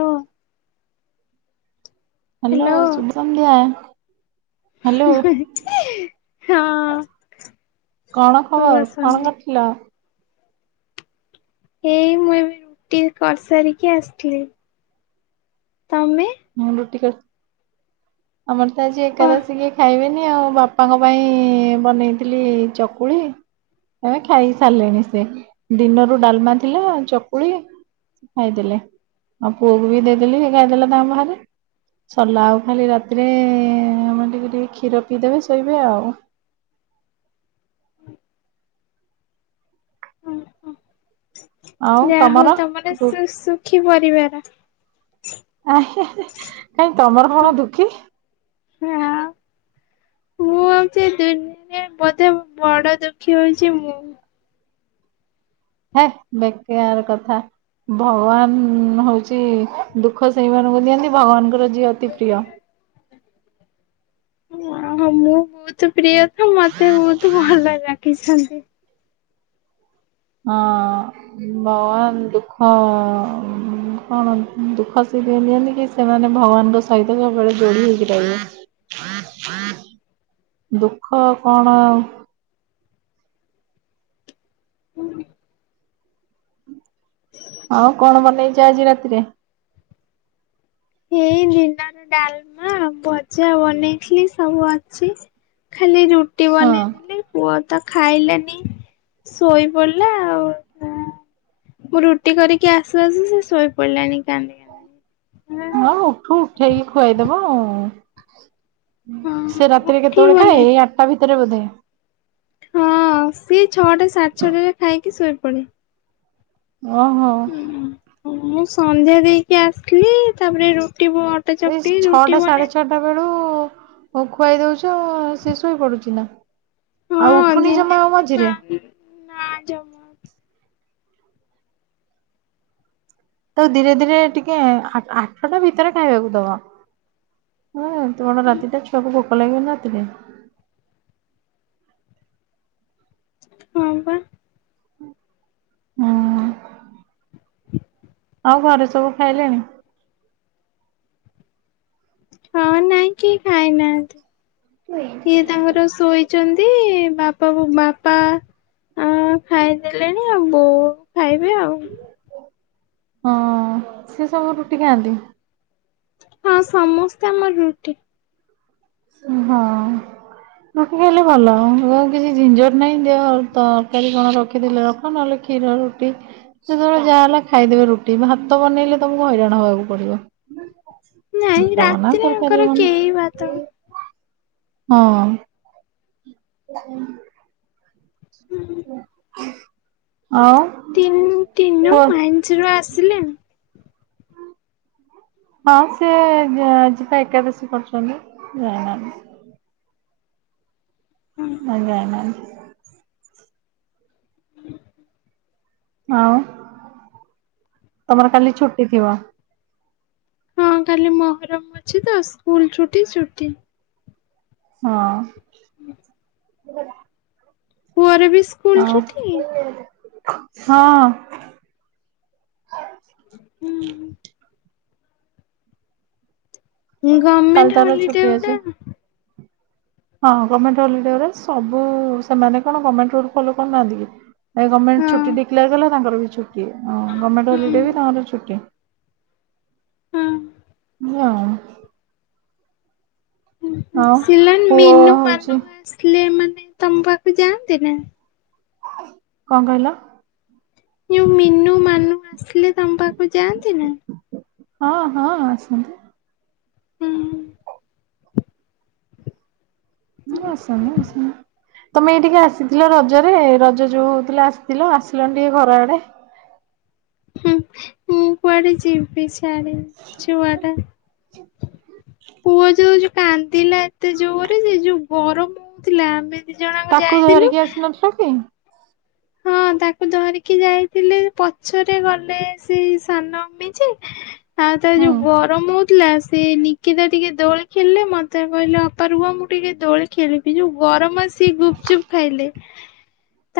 ହଁ ହ୍ୟାଲୋ ଶୁଭସନ୍ଧ୍ୟା। ହଁ କଣ ଶୁଭ ଖବର କଣ ସନ୍ଧ୍ୟା। କରିଥିଲା? ଏଇ ମୁଁ ଏବେ ରୁଟି କରିସାରିକି ଆସିଥିଲି। ତମେ? ହଁ ରୁଟି କରି ଆମର ତ ଆଜି ଏକାଦଶୀ କିଏ ଖାଇବେନି ଆଉ ବାପା ବାପାଙ୍କ ପାଇଁ ବନେଇଥିଲି ଚକୁଳି ଏମେ ଖାଇ ସାରିଲେଣି ସେ ଦିନରୁ ଡାଲମା ଥିଲା ଚକୁଳି। ଖାଇଦେଲେ ଆଉ ପୁଅକୁ ବି ଦେଇଦେଲି ସେ ଖାଇଦେଲେ ଦ ବା ସରିଲା ଆଉ ଖାଲି ରାତିରେ ଆମେ ଟିକେ ଟିକେ କ୍ଷୀର ପିଇଦେବେ ଶୋଇବେ ଆଉ। କଣ? ଯାହା ହଉ ତମର ସୁଖୀ ପରିବାର। ଆ କାଇଁ ତମର କଣ ଦୁଃଖୀ। ହଁ ମୁଁ ହଉଛି ଦୁନିଆରେ ବୋଧେ ବଡ ଦୁଃଖୀ ହଉଛି ମୁଁ। ହେଁ ବେକାର କଥା। ଭଗବାନ ହଉଛି ଦୁଃଖ ସେଇମାନଙ୍କୁ ଦିଅନ୍ତି ଭଗବାନଙ୍କର ଯିଏ ଅତି ପ୍ରିୟ। ଓହୋ ମୁଁ ବହୁତ ପ୍ରିୟ ତ ମତେ ବହୁତ ଭଲ ଲାଗିଛନ୍ତି ହଁ ଭଗବାନ ଦୁଃଖ କଣ ଦୁଃଖ ଶିରି ନିଅନ୍ତି କି ସେମାନେ ଭଗବାନଙ୍କ ସହିତ ସବୁବେଳେ ଯୋଡି ହେଇକି ରହିବେ ଦୁଃଖ କଣ ହୁଁ ହଉ କଣ ବନେଇଛ ଆଜି ରାତିରେ ଏଇ ଦିନ ର ଡାଲମା ଭଜା ବନେଇଥିଲି ସବୁ ଅଛି ଖାଲି ରୁଟି ହଁ ବନେଇଦେଲି ପୁଅ ତ ଖାଇଲାନି ଶୋଇ ପଡ଼ିଲା ଆଉ ମୁଁ ରୁଟି କରିକି ଆସୁ ଆସୁ ସେ ଶୋଇ ପଡିଲାଣି କାନ୍ଦି କାନ୍ଦି। ହଁ ଉଠୁ ଉଠେଇକି ଖୁଆଇଦବ ଆଉ ସେ ହଁ ରାତିରେ କେତେବେଳେ ଖାଏ ଉଠିବନି ଏଇ ଆଠଟା ଭିତରେ ବୋଧେ ହଁ ସିଏ ଛଅଟା ସାଢ଼େ ଛଅଟା ରେ ଖାଇକି ଶୋଇପଡେ ଓହୋ ମୁଁ ସନ୍ଧ୍ୟା ଦେଇକି ଆସିଥିଲି ତାପରେ ରୁଟି ଏଇ ଚକଟି ରୁଟି ଛଅଟା ବନେଇ ସାଢେ ଛଅଟା ବେଳୁ ଖୁଆଇ ଦଉଛ ଶୋଇ ପଡୁଛି ନା ଆଉ ହଁ ଉଠୁନି ଦିନେ ଜମା ଆଉ ଦିନେ ପା ମଝିରେ। ନା ଜମା ତାକୁ ଧୀରେ ଧୀରେ ଟିକେ ଆଠଟା ଭିତରେ ଖାଇବାକୁ ଦବ। ହଁ ଏତେ ବଡ ରାତିଟା ଛୁଆକୁ ଭୋକ ଲାଗିବନି ରାତିରେ। ହଁ ପା। ହୁଁ। ଆଉ ଘରେ ସବୁ ଖାଇଲେଣି, ହଁ ନାଇଁ କେହି ଖାଇନାହାନ୍ତି। ଇଏ ତାଙ୍କର ଶୋଇ ଛନ୍ତି ବାପା ବୋ ବାପା ଆ ଖାଇଦେଲେଣି ଆଉ ବୋଉ ଖାଇବେ ଆଉ ହଁ ସିଏ ସବୁ ରୁଟି ଖାଆନ୍ତି, ହଁ ସମସ୍ତେ ଆମର ରୁଟି। ହଁ। ରୁଟି ଖାଇଲେ ଭଲ କିଛି ଝିିଂଝଟ ନାହିଁ ଦିଅ ତରକାରୀ କଣ ରଖିଦେଲେ ହଁ ନହେଲେ କ୍ଷୀର ରୁଟି, ଯେତେବେଳେ ଯାହା ହେଲା ଖାଇଦେବେ ରୁଟି ଭାତ ବନେଇଲେ ତମକୁ ହଇରାଣ ହବାକୁ ପଡିବ। ନାଇଁ ଭାତ ବନା ରାତିରେ ତରକାରୀ ଆଙ୍କର କେହି ବନା ଭାତ ହଁ। [inaudible] ହୁଁ। ଆଉ- ଟିନ୍ ଟିନୁ କୁହ ମାଇନ୍ସ ରୁ ଆସିଲେଣି ହଁ ସେ ଆଜିି ପା ଏକାଦଶୀ କରୁଛନ୍ତି, ଯାଇନାହାନ୍ତି। ହଁ। ଆଜି ଯାଇନାହାନ୍ତି [inaudible] ଆଉ, ତମର କାଲି ଛୁଟି ଥିବ! ହଁ କାଲି ମହରମ ଅଛି ତ, ସ୍କୁଲ ଛୁଟି ଛୁଟି। ହଁ। ପୁଅର ବି ସ୍କୁଲ ଆଉ ଛୁଟି, ହଁ। ହୁଁ। କାଲି ଗମେଣ୍ଟ ତାର ହଲିଡେ ଛୁଟି ଅଛି ଗୋଟେ [inaudible] ହଁ, ଗର୍ମେଣ୍ଟ ହଲିଡେ ରେ ସବୁ ସେମାନେ କଣ ଗର୍ମେଣ୍ଟ ରୁଲ ଫଲୋ କରୁନାହାନ୍ତି କି? ଏଇ ହଁ ଗର୍ମେଣ୍ଟ ଛୁଟି ଡିକ୍ଲାର୍ କଲା, ତାଙ୍କର ବି ଛୁଟି। ଗର୍ମେଣ୍ଟ ହୁଁ ହଲିଡେ ବି ତାଙ୍କର ଛୁଟି। ହୁଁ। [inaudible] ଆଉ ପୁଅ ହଉଛି [inaudible] କଣ କହିଲ? ଯୋଉ ମିନୁ ମାନୁ ଆସିଲେ, ତମ ପାଖକୁ ଯାଆନ୍ତି ନା? ହଁ ହଁ, ଆସନ୍ତି। ହୁଁ। [unintelligible] ତମେ ଏଇଠିକି ଆସିଥିଲ ରଜରେ? ରଜ ଯୋଉ ହଉଥିଲା ଆସିଥିଲ, ଆସିଲନି ଟିକେ ଘର ଆଡେ? ହୁଁ, ମୁଁ କୁଆଡ ଯିବି, ସେଆଡେ ଛୁଆଟା? ପୁଅ ଯୋଉ କାନ୍ଦିଲା, ଏତେ ଜୋରରେ ଯେ, ଯୋଉ ଗରମ ହଉଥିଲା ଆମେ ଦି ଜଣଯାକ ତାକୁ ଯାଇଥିଲୁ। [unintelligible] ହଁ, ତାକୁ ଧରିକି ଯାଇଥିଲେ। ପଛରେ ଗଲେ ସେ ସାନ ଅମି ଯେ ଆ ତା ହୁଁ ଯୋଉ ଗରମ ହ ଉଠିଲା। ସେ ନିକେତା ଟିକେ ଦୋଳି ଖେଳିଲେ। ମତେ କହିଲେ, ଅପା ରୁହ ମୁଁ ଟିକେ ଦୋଳି ଖେଳିବି। ଯୋଉ ଗରମ ସେ ସେ ଗୁପଚୁପ ଖାଇଲେ।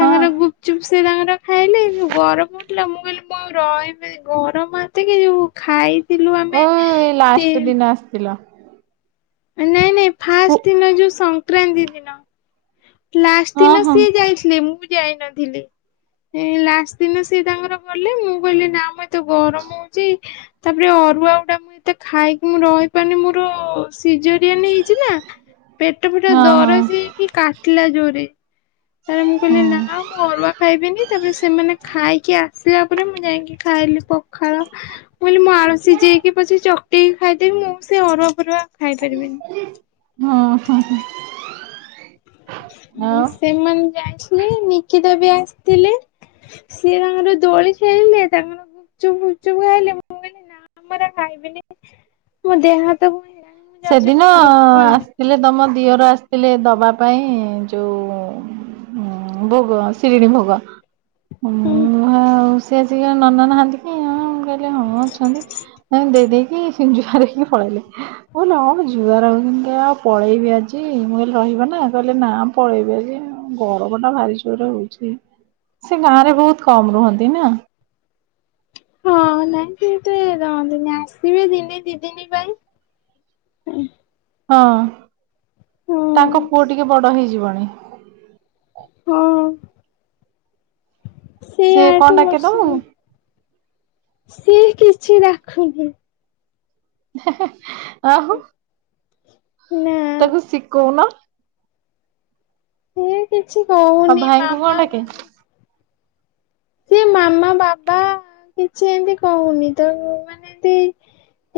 ହଁ। ଗୁପଚୁପ ସେ ତାଙ୍କର ଖାଇଲି। ଯୋଉ ଗରମ ହଉଥିଲା! ମୁଁ କହିଲି, ମୁଁ ଆଉ ରହିବି, ଗରମ ହାତ କି ଯୋଉ ଖାଇଥିଲୁ ଓ ଆମେ ଏଇ ତିଇନ୍ [unintelligible] ନାଇଁ ନାଇଁ, ହଁ ଫାଷ୍ଟ୍ ଦିନ ଯୋଉଁ ସଂକ୍ରାନ୍ତି ଦିନ। ଲାଷ୍ଟ ହଁ ଦିନ ସିଏ ହଁ ଯାଇଥିଲେ, ମୁଁ ଯାଇନଥିଲି। ଏ ଲାଷ୍ଟ ଦିନ ସିଏ ତାଙ୍କର ଗଲେ। ମୁଁ କହିଲି ନା ମତେ ଗରମ ହଉଛି। ତାପରେ ଅରୁଆ ଗୁଡା ମୁଁ ଏତେ ଖାଇକି ମୁଁ ରହିପାରୁନି ମୋର ସିଜୋରିଆନ ହେଇଛି ନା, ପେଟ ଫେଟ ହଁ ଦରଜ ହେଇକି କାଟିଲା ଜୋରେ। ତା ମୁଁ ହୁଁ କହିଲି ନା, ମୁଁ ଅରୁଆ ଖାଇବିନି। ତାପରେ ସେମାନେ ଖାଇକି ଆସିବେ। [unintelligible] ପରେ ମୁଁ ଯାଇକି ଖାଇଲି ପଖାଳ। କହିଲି, ମୁଁ ଆଳ ସିଝେଇକି ପଛେ ଚ [inaudible] ଖାଇଦେବି ମୁଁ। ସେ ଅରୁଆ ପରୁଆ ଖାଇପାରିବିନି। ହଁ ହଁ ହଁ। [inaudible] ଆଉ ସେମାନେ ଯାଇଥିଲେ, ନିକିତା ବି ଆସିଥିଲେ। ସିଏ ତାଙ୍କର ଦୋଳି ଖେଳିଲେ, ତା [inaudible] [inaudible] ସେଦିନ ଥିଲେ, ତମ ଦିଅର ଆସିଥିଲେ ଦବା ପାଇଁ, ଯୋଉ ହଁ, ଭୋଗ ଶିରିଣୀ ଭୋଗ [inaudible] ହୁଁ। ନନା ନାହାନ୍ତି। [unintelligible] ହଉ ରହ ମୁଁ। ଯୁହାର ହହୁଛନ୍ତି, ଆଉ ପଳେଇବି ଆଜି। ମୁଁ କହିଲି, ରହିବ ନା କହିଲେ ନା? ପଳେଇବି ଆଜି। ଗରମ ଟା ଭାରି ଜୋରରେ ହଉଛି। ସେ ଗାଁ ରେ ବହୁତ କମ୍ ରୁହନ୍ତି ନା। ହଁ ନାଇଁ, ସେତେ ରହନ୍ତିନି। ଆସିବେ, ଦିନେ ଦି ଦିନ ପାଇଁ। ହଁ, ତାଙ୍କ ହଁ। ପୁଅ ଟିକେ ବଡ ହେଇଜିବନୀ। ହଁ, ସେ କଣ ଆଠୁ ଡାକେ ବର୍ଷ ତମକୁ ସିଏ କିଛି ରାଖୁନି। ହେଁ ହେଁ ଆହୁ। ନାଁ। ତାକୁ ଶିକଉ ନ। ସିଏ କିଛି ଆଉ କହୁନି ଭାଇଙ୍କୁ କଣ ମାମା- - ଡାକେ? ସିଏ ମାମା ବାବା କିଛି ଏମିତି କହୁନି ତ ମାନେ ଏତି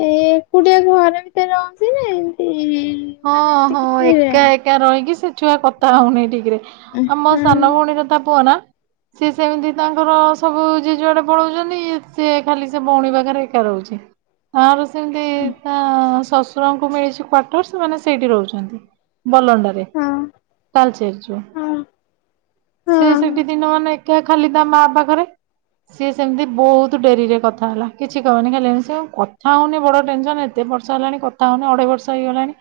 ଏଇ ଏକୁଟିଆ ଘରେ ଭିତରେ ରହୁଚି ଏମତି- - ହଁ ହଁ ଏକା। ଏକା ରହିକି ସେ ଛୁଆ କଥା ହଉନି ଟିକରେ ଆମ ସାନ ହଁ ଭଉଣୀର ତା ପୁଅ ନା- - ସି ସେମିତି ତାଙ୍କର ସବୁ ଜେଜୁଆଡେ ପଳଉଚନ୍ତି। ସେ ଖାଲି ସେ ଭଉଣୀ ପାଖରେ ଏକା ରହୁଚି। ତାର ସେମିତି ତା ଶଶୁରଙ୍କୁ ମିଳିଛି କ୍ଵାର୍ଟର ସେମାନେ ସେଇଠି ରହୁଚନ୍ତି। ବଲଣ୍ଡରେ ତାଲଚେରଚୁ ହଁ ସେ ହଁ ସେଠି ଦିନ ମାନେ କେ ଖାଲି ତା ମା ପାଖରେ। ସିଏ ସେମିତି ବହୁତ ଡେରିରେ କଥା ହେଲା। କିଛି କହୁନି ଖାଲିି ସେ କଥା ହେଉନି ବଡ଼ ଟେନସନ୍ - - ଏତେର୍ଷ ହେଲାଣି କଥା ହଉନ ଅଢେଇବର୍ଷ। ହେଇଗଲାଣି।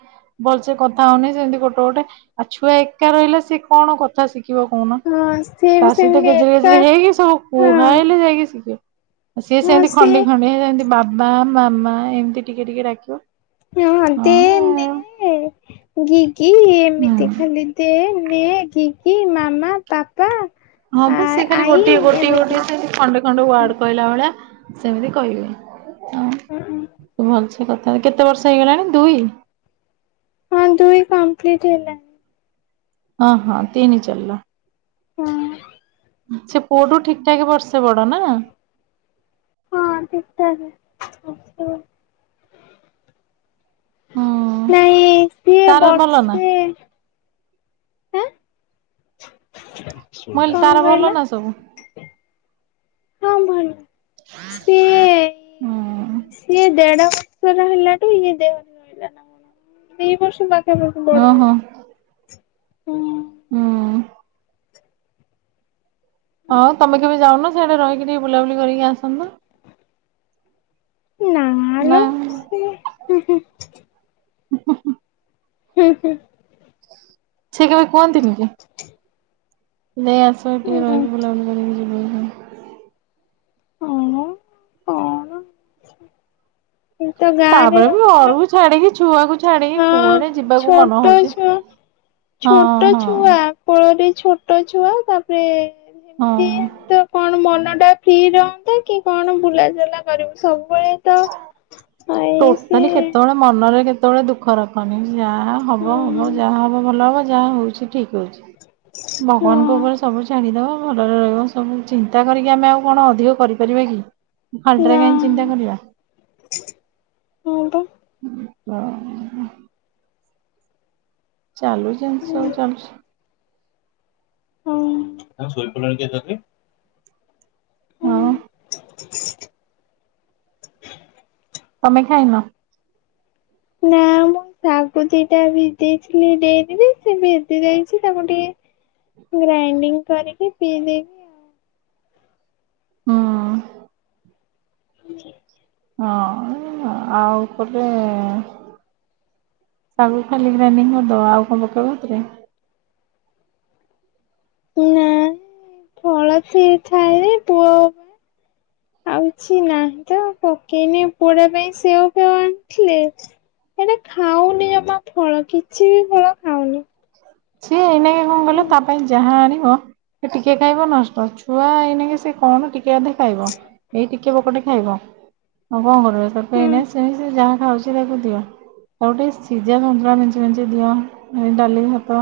ଭଲସେ କଥା ହଉନି ସେମିତି ଗୋଟେ ଗୋଟେ ଆଉ ଛୁଆ ଏକା ରହିଲେ ସେ କଣ କ ଥା ଶିଖିବ କହୁନ। ହଁ ସିଏ ତା ବି ସହିତ ସେମିତି ଗେଜର ଏକା ଗେଜେରେ ହେଇକି ସବୁ କୁହା ହଁ ହେଲେ ଯାଇକି ଶିଖିବ। ସିଏ ହଁ ସେମିତି ଖଣ୍ଡି ସିଏ ଖଣ୍ଡି ସେମିତି ବାବା ମାମା ଏମିତି ଟିକେ ଟିକେ ଡକିବ। ହଁ ଦେ ନେ। ଗିଗି ଏମିତି ହୁଁ। ଖାଲି ଦେ ନେ ଗିଗି ମାମା ପାପା- - ହଁ ବା ସେଏ ଖାଲି ଗୋଟଏ ଗୋଟଏ ଗୋଟଏ ଖାଲି ଖଣ୍ଡେ ଖଣ୍ଡେ ୱାର୍ଡ କହିଲା ଭଳିଆ ସେମିତି କହିବି ହଉ। ହୁଁ ହୁଁ। ତୁ ଭଲସେ କଥା କେତେ ବର୍ଷ ହେଇଗଲାଣି ଦୁଇ। ହଁ ଦୁଇ କମ୍ପ୍ଲିଟ ହେଲା। ହଁ ହଁ ତିନି ଚଲିଲା। ହୁଁ ସେ ପୁଅଠୁ ଠିକ୍ ଠାକ୍ ବର୍ଷେ ବଡ ନା? ହଁ ଠିକ୍ ଠାକ୍। ଆସିବ। ହୁଁ ନାଇଁ ସିଏ ତାର ଭଲ ନା ବର୍ଷେ - - ହେଁ, କଁ ମୁଁ କହିଲି ତାର ଭଲ କହିଲ? ନା ସବୁ? ହଁ ଭାଇ ସିଏ ହୁଁ ସିଏ ଦେଢ ବର୍ଷ ର ହେଲାଟି ଇଏ ଦେହ ଛୁଇଲା ନା କଣ? ସେଇ ବର୍ଷ ବା କେବେ ଠୁ ବଡ ଓହୋ ହୁଁ। ହୁଁ ହଁ ତମେ କେବେ ଯାଉନ ସେଇଟା ରହିକି ଟିକେ ବୁଲାବୁଲି କରିକି ଆସନ୍ତ। ନାଲୋ ସେ ହେଁ ହେଁ ହୁଁ ହୁଁ ସେ କେବେ କୁହନ୍ତି ନି କି? ନେଇ ଆସ ହୁଁ ଟିକେ ହୁଁ ରହିିକି ବୁଲାବୁଲି କରିକି ଯିବ। ହଉନ କଣ? ଏଇ ତ ଗାଁରେ ତାପରେ ବି ରହିଲ ଅରୁକୁ ଛାଡିକି ଛୁଆକୁ ଛାଡିକି କୁଆଡେ ହଁ ଯିବାକୁ ମନ ଛୋଟ ହଉଚି ଛୁଆ ହଁ ଛୋଟ ହଁ। ଛୁଆ କୋଳରେ ଛୋଟ ଛୁଆ ତାପରେ ହଁ। ଏମିତିମ କଣ ମନଟା ଫ୍ରି ରହୁନ୍ତା କି କଣ ବୁଲାଚୁଲା କରିବୁ ସବୁବେଳେ। ତ ଏଇ ସେ ଟୋଟାଲି କେତୋବୋଳେ ମନରେ କେତୋବୋଳେ ଦୁଃ ଦୁଃଖରଖନି ଯାହା ହବ ହଁ ହବ ଯାହା ହବ ଭଲ ହବ ଯାହା ହେଉଚି। ଠିକ୍ ହୋଉଚି ହଁ ଭଗବାନଙ୍କ ଉପରେ ସବୁ ଛାଡିଦବା। ଭଲରେ ରହିବ ସବୁ ଚିନ୍ତା କରିକି ଆମେ ଆଉ କଣ ଅଧିକ କରିପାରିବା କି? ଖାଲିଟାରେ ନା କାହିଁକି ଚିନ୍ତା କରିବା। ହଁ ତ। ଓହ। ଚାଲୁ ଯେମିତି ହୁଁ ସବୁ ଚାଲୁଛି। ହୁଁ ଶୋଇପଡିଲଣି କି ଏତେ ଜଲଦି। ହଁ‌। [unintelligible] ତମେ ଖାଇନ? ନା ମୁଁ ଶାଗଦୁଇଟା ଭିଜେଇ ଥିଲି ଡେରିରେ ସିଏ ଭିଜି ଯାଇଚି ତାକୁ ଟିକେ ଗ୍ରାଇଣ୍ଡିଙ୍ଗି କରିକି ପିଇ ଦେଇଚି। ହଁ। ହଁ ଆଉ କୋଟେ ଶାଗୁ ଖାଲି ଗାଇଣ୍ଡିଙ୍ଗି କରିଦବ ଆଉ କଣ ପକେଇବ ହେଥିରେ? ନାଁ ଫଳ ସିଏ ଖାଏଯେ ପୁଅ। ଆଉକିଛି ନାହିଁ ତ ପକେଇନେହିଁ ପୁଅଟା ପାଇଁ ସେଓ ଫେଓ ଆଣିଥିଲେେ। ହେଟା ଖାଉନି ଜମା ଫଳ କିଛିବି ଫଳ ଖାଉନି। ସିଏ ଏନାକେ କଣ କହିଲ ତା ହୁଁ ପାଇଁ ଯାହା ଆଣିବ। ସେ ଟିକେ ଖାଇବ ନଷ୍ଟ ଛୁଆ ଏଇନା ସିଏ କଣ ଟିକିଏ ଅଧେ ଖାଇବ ଏଇ ଟି ଟିକିଏ ବକଟେ ଖାଇବ ଆଉ କଣ କରିବ ସେଇଥିପାଇଁ ଏଇନାକେ ସେମିତି ଯାହା ଖାଉଚି। ଏଗୁଡ଼ାକୁ ଦିଅ ଆଉଟିକେ ସିଜାସନ୍ତୁଳା ମେଞ୍ଚେ ମେଞ୍ଚେ ଦିଅ ଏଡାଲି ଭାତ। ତ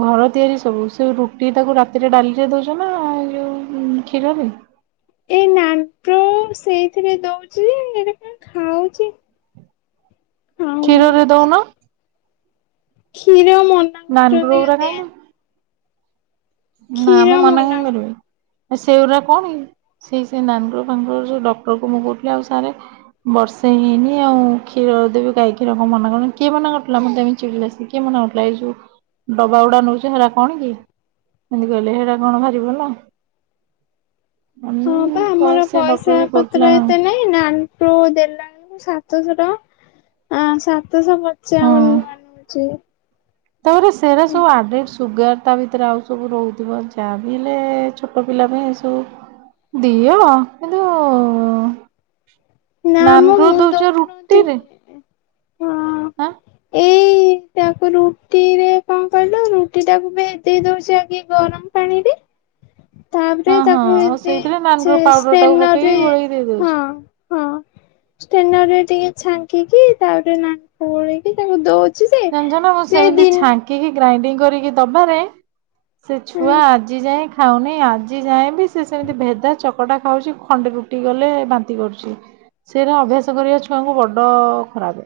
ଘର ତିଆରି ସବୁ ସେ ରୁଟି ତାକୁ ରାତିରେ ଡାଲିରେ ଦୋଉଚ ନା ଏଯୋଉ ହୁଁ କ୍ଷୀର ରେ। ଏଇ ନାତ ସେଇଥିରେ ଦୋଉଚି ଯେ ଏଟା କଣ ଖାଉଚି। କ୍ଷୀରରେ ଦୋଉନ। ଖିର ମନ। ନାନେଵ୍ରେ ଗୁରା ଖାଉନେହିଁ। ନା ମୁଁ ମନା କାହିଁକି କରିବି। ସେଉରା ଆଉ କଣକି ସେଇ ସେ ନାନେବ୍ରେ ବାଡ଼ରେ ଯୋ ଡକ୍ଟର କୁ ମୁଁ କହୁଥିଲି ଆଉ ସାରେ ବର୍ଷେ ହେଇନେହିଁ ଆଉ କ୍ଷୀର ଦେବି ଗାଈ କ୍ଷୀର କଣ ମନା କରୁଚନ୍ତି କିଏ ମନା କରିୁଥିଲା ମତେ ଏମିତି ଚିଡ଼ିଲା ଶିଏ। କିଏ ମନାକରୁଥୁଲାଏଯୋଉ ଡବା ଗୁଡା ନୋଉଛ ହେରା କଣ କି? ଏମିତି କହିଲେ ହେରା କଣ ବାହାରିବ ହେଲା। ହଁ ପା ଆମର ସେ ଡକ୍ଟର ପଇସା ବି କହୁଥିଲା ପତ୍ର ହଁ। ଏତେ ନାହିଁ ନାନ୍। ପ୍ରୃଦେଲାନେହିଁ ସାତଶହ ଟଙ୍କା ଆ ସାତ୍ ସତଶ ପଞ୍ଚାଵନ ଟଙ୍କା ନୋଉଚି। ତାପରେ ସେରା ସବୁ ଆଡେଡେ ସୁଗାର। ତା ଭିତରେ ଆଉ ସବୁ ରହୁଥିବ ଯାହା ବି ହେଲେ ଛୋଟ ପିଲା ପାଇଁ ଏ ସବୁ। ଦିଅ କିନ୍ତୁ ନା ମ ନାନୋଗ୍ରୋ ମୁଁ ଦୋଉଚ ରୁଟିରେ। ଦଉନଥିଲି। ହଁ। ହଁ। ଏଇ ତାକୁ ରୁଟି ରେ କଣ କ ରୁ ରୁଟି ଟାକୁ ବି ଦେଇେଇ ଦଉଛି ଆଗ ଗରମ ପାଣି ରେ। ହଁ ତାପରେ ହଁ ତାକୁ ଆଉ ଏବେ ସେଇଥିରେ ନାନଗ୍ରୋ ସେ ପାଉଡର ଟାକୁ ପକେଇକି ସ୍ପେନରେ ଗୋଳେଇକି ଦେଇ ଦଉଛି। ହଁ। ହଁ ଷ୍ଟେନରେ ଟିକେ ଛାଙ୍କିକି ତାପରେ [unintelligible] ଗୋଳେଇକ ତାଙ୍କୁ ଦଉ ଜାଣିଛନା ମୁଁ ସେମିତି ଛାଙ୍କିକି ଗ୍ରାଇଣ୍ଡିଙ୍ଗ କରିକି ଦବାରେ ସେ ହଁ ଛୁଆ ଆଜି ଯାଏ ଖାଉନି ଆଜି ଯାଏଁ ବି ସେ ସେମିତି ଭେଦା ଚକଟା ଖାଉଛି ଖଣ୍ଡେ ରୁଟି ଗଲେ ବାନ୍ତି କରୁଛି। ସେଇରା ଅଭ୍ୟାସ କରିବା ଛୁଆଙ୍କୁ ବଡ ଖରାପେ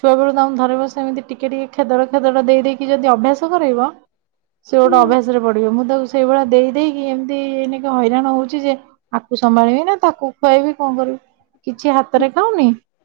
ଛୁଆ ବେଳୁ ତାଙ୍କୁ ଧରିବ ସେମିତି ଟିକେ ଟିକେ ଖେଦଡ ଖେଦଡ ଦେଇ ଦେଇକି ଯଦି ଅଭ୍ୟାସ କରାଇବ ସେ ଗୋଟେ ହଁ ଅଭ୍ୟାସ ରେ ପଡିବ ମୁଁ ତାକୁୁ ସେଇଭଳା ଦେଇ ଦେଇେଇକି ଏମିତି ଏଇନେକେ ହଇରାଣ ହଉଛି ଯେ ଆକୁ ସମ୍ଭାଳିବି ନା ତାକୁ ଖୁଆଇବି କଣ କରିବି କିଛି ହାତରେ ଖାଉନି।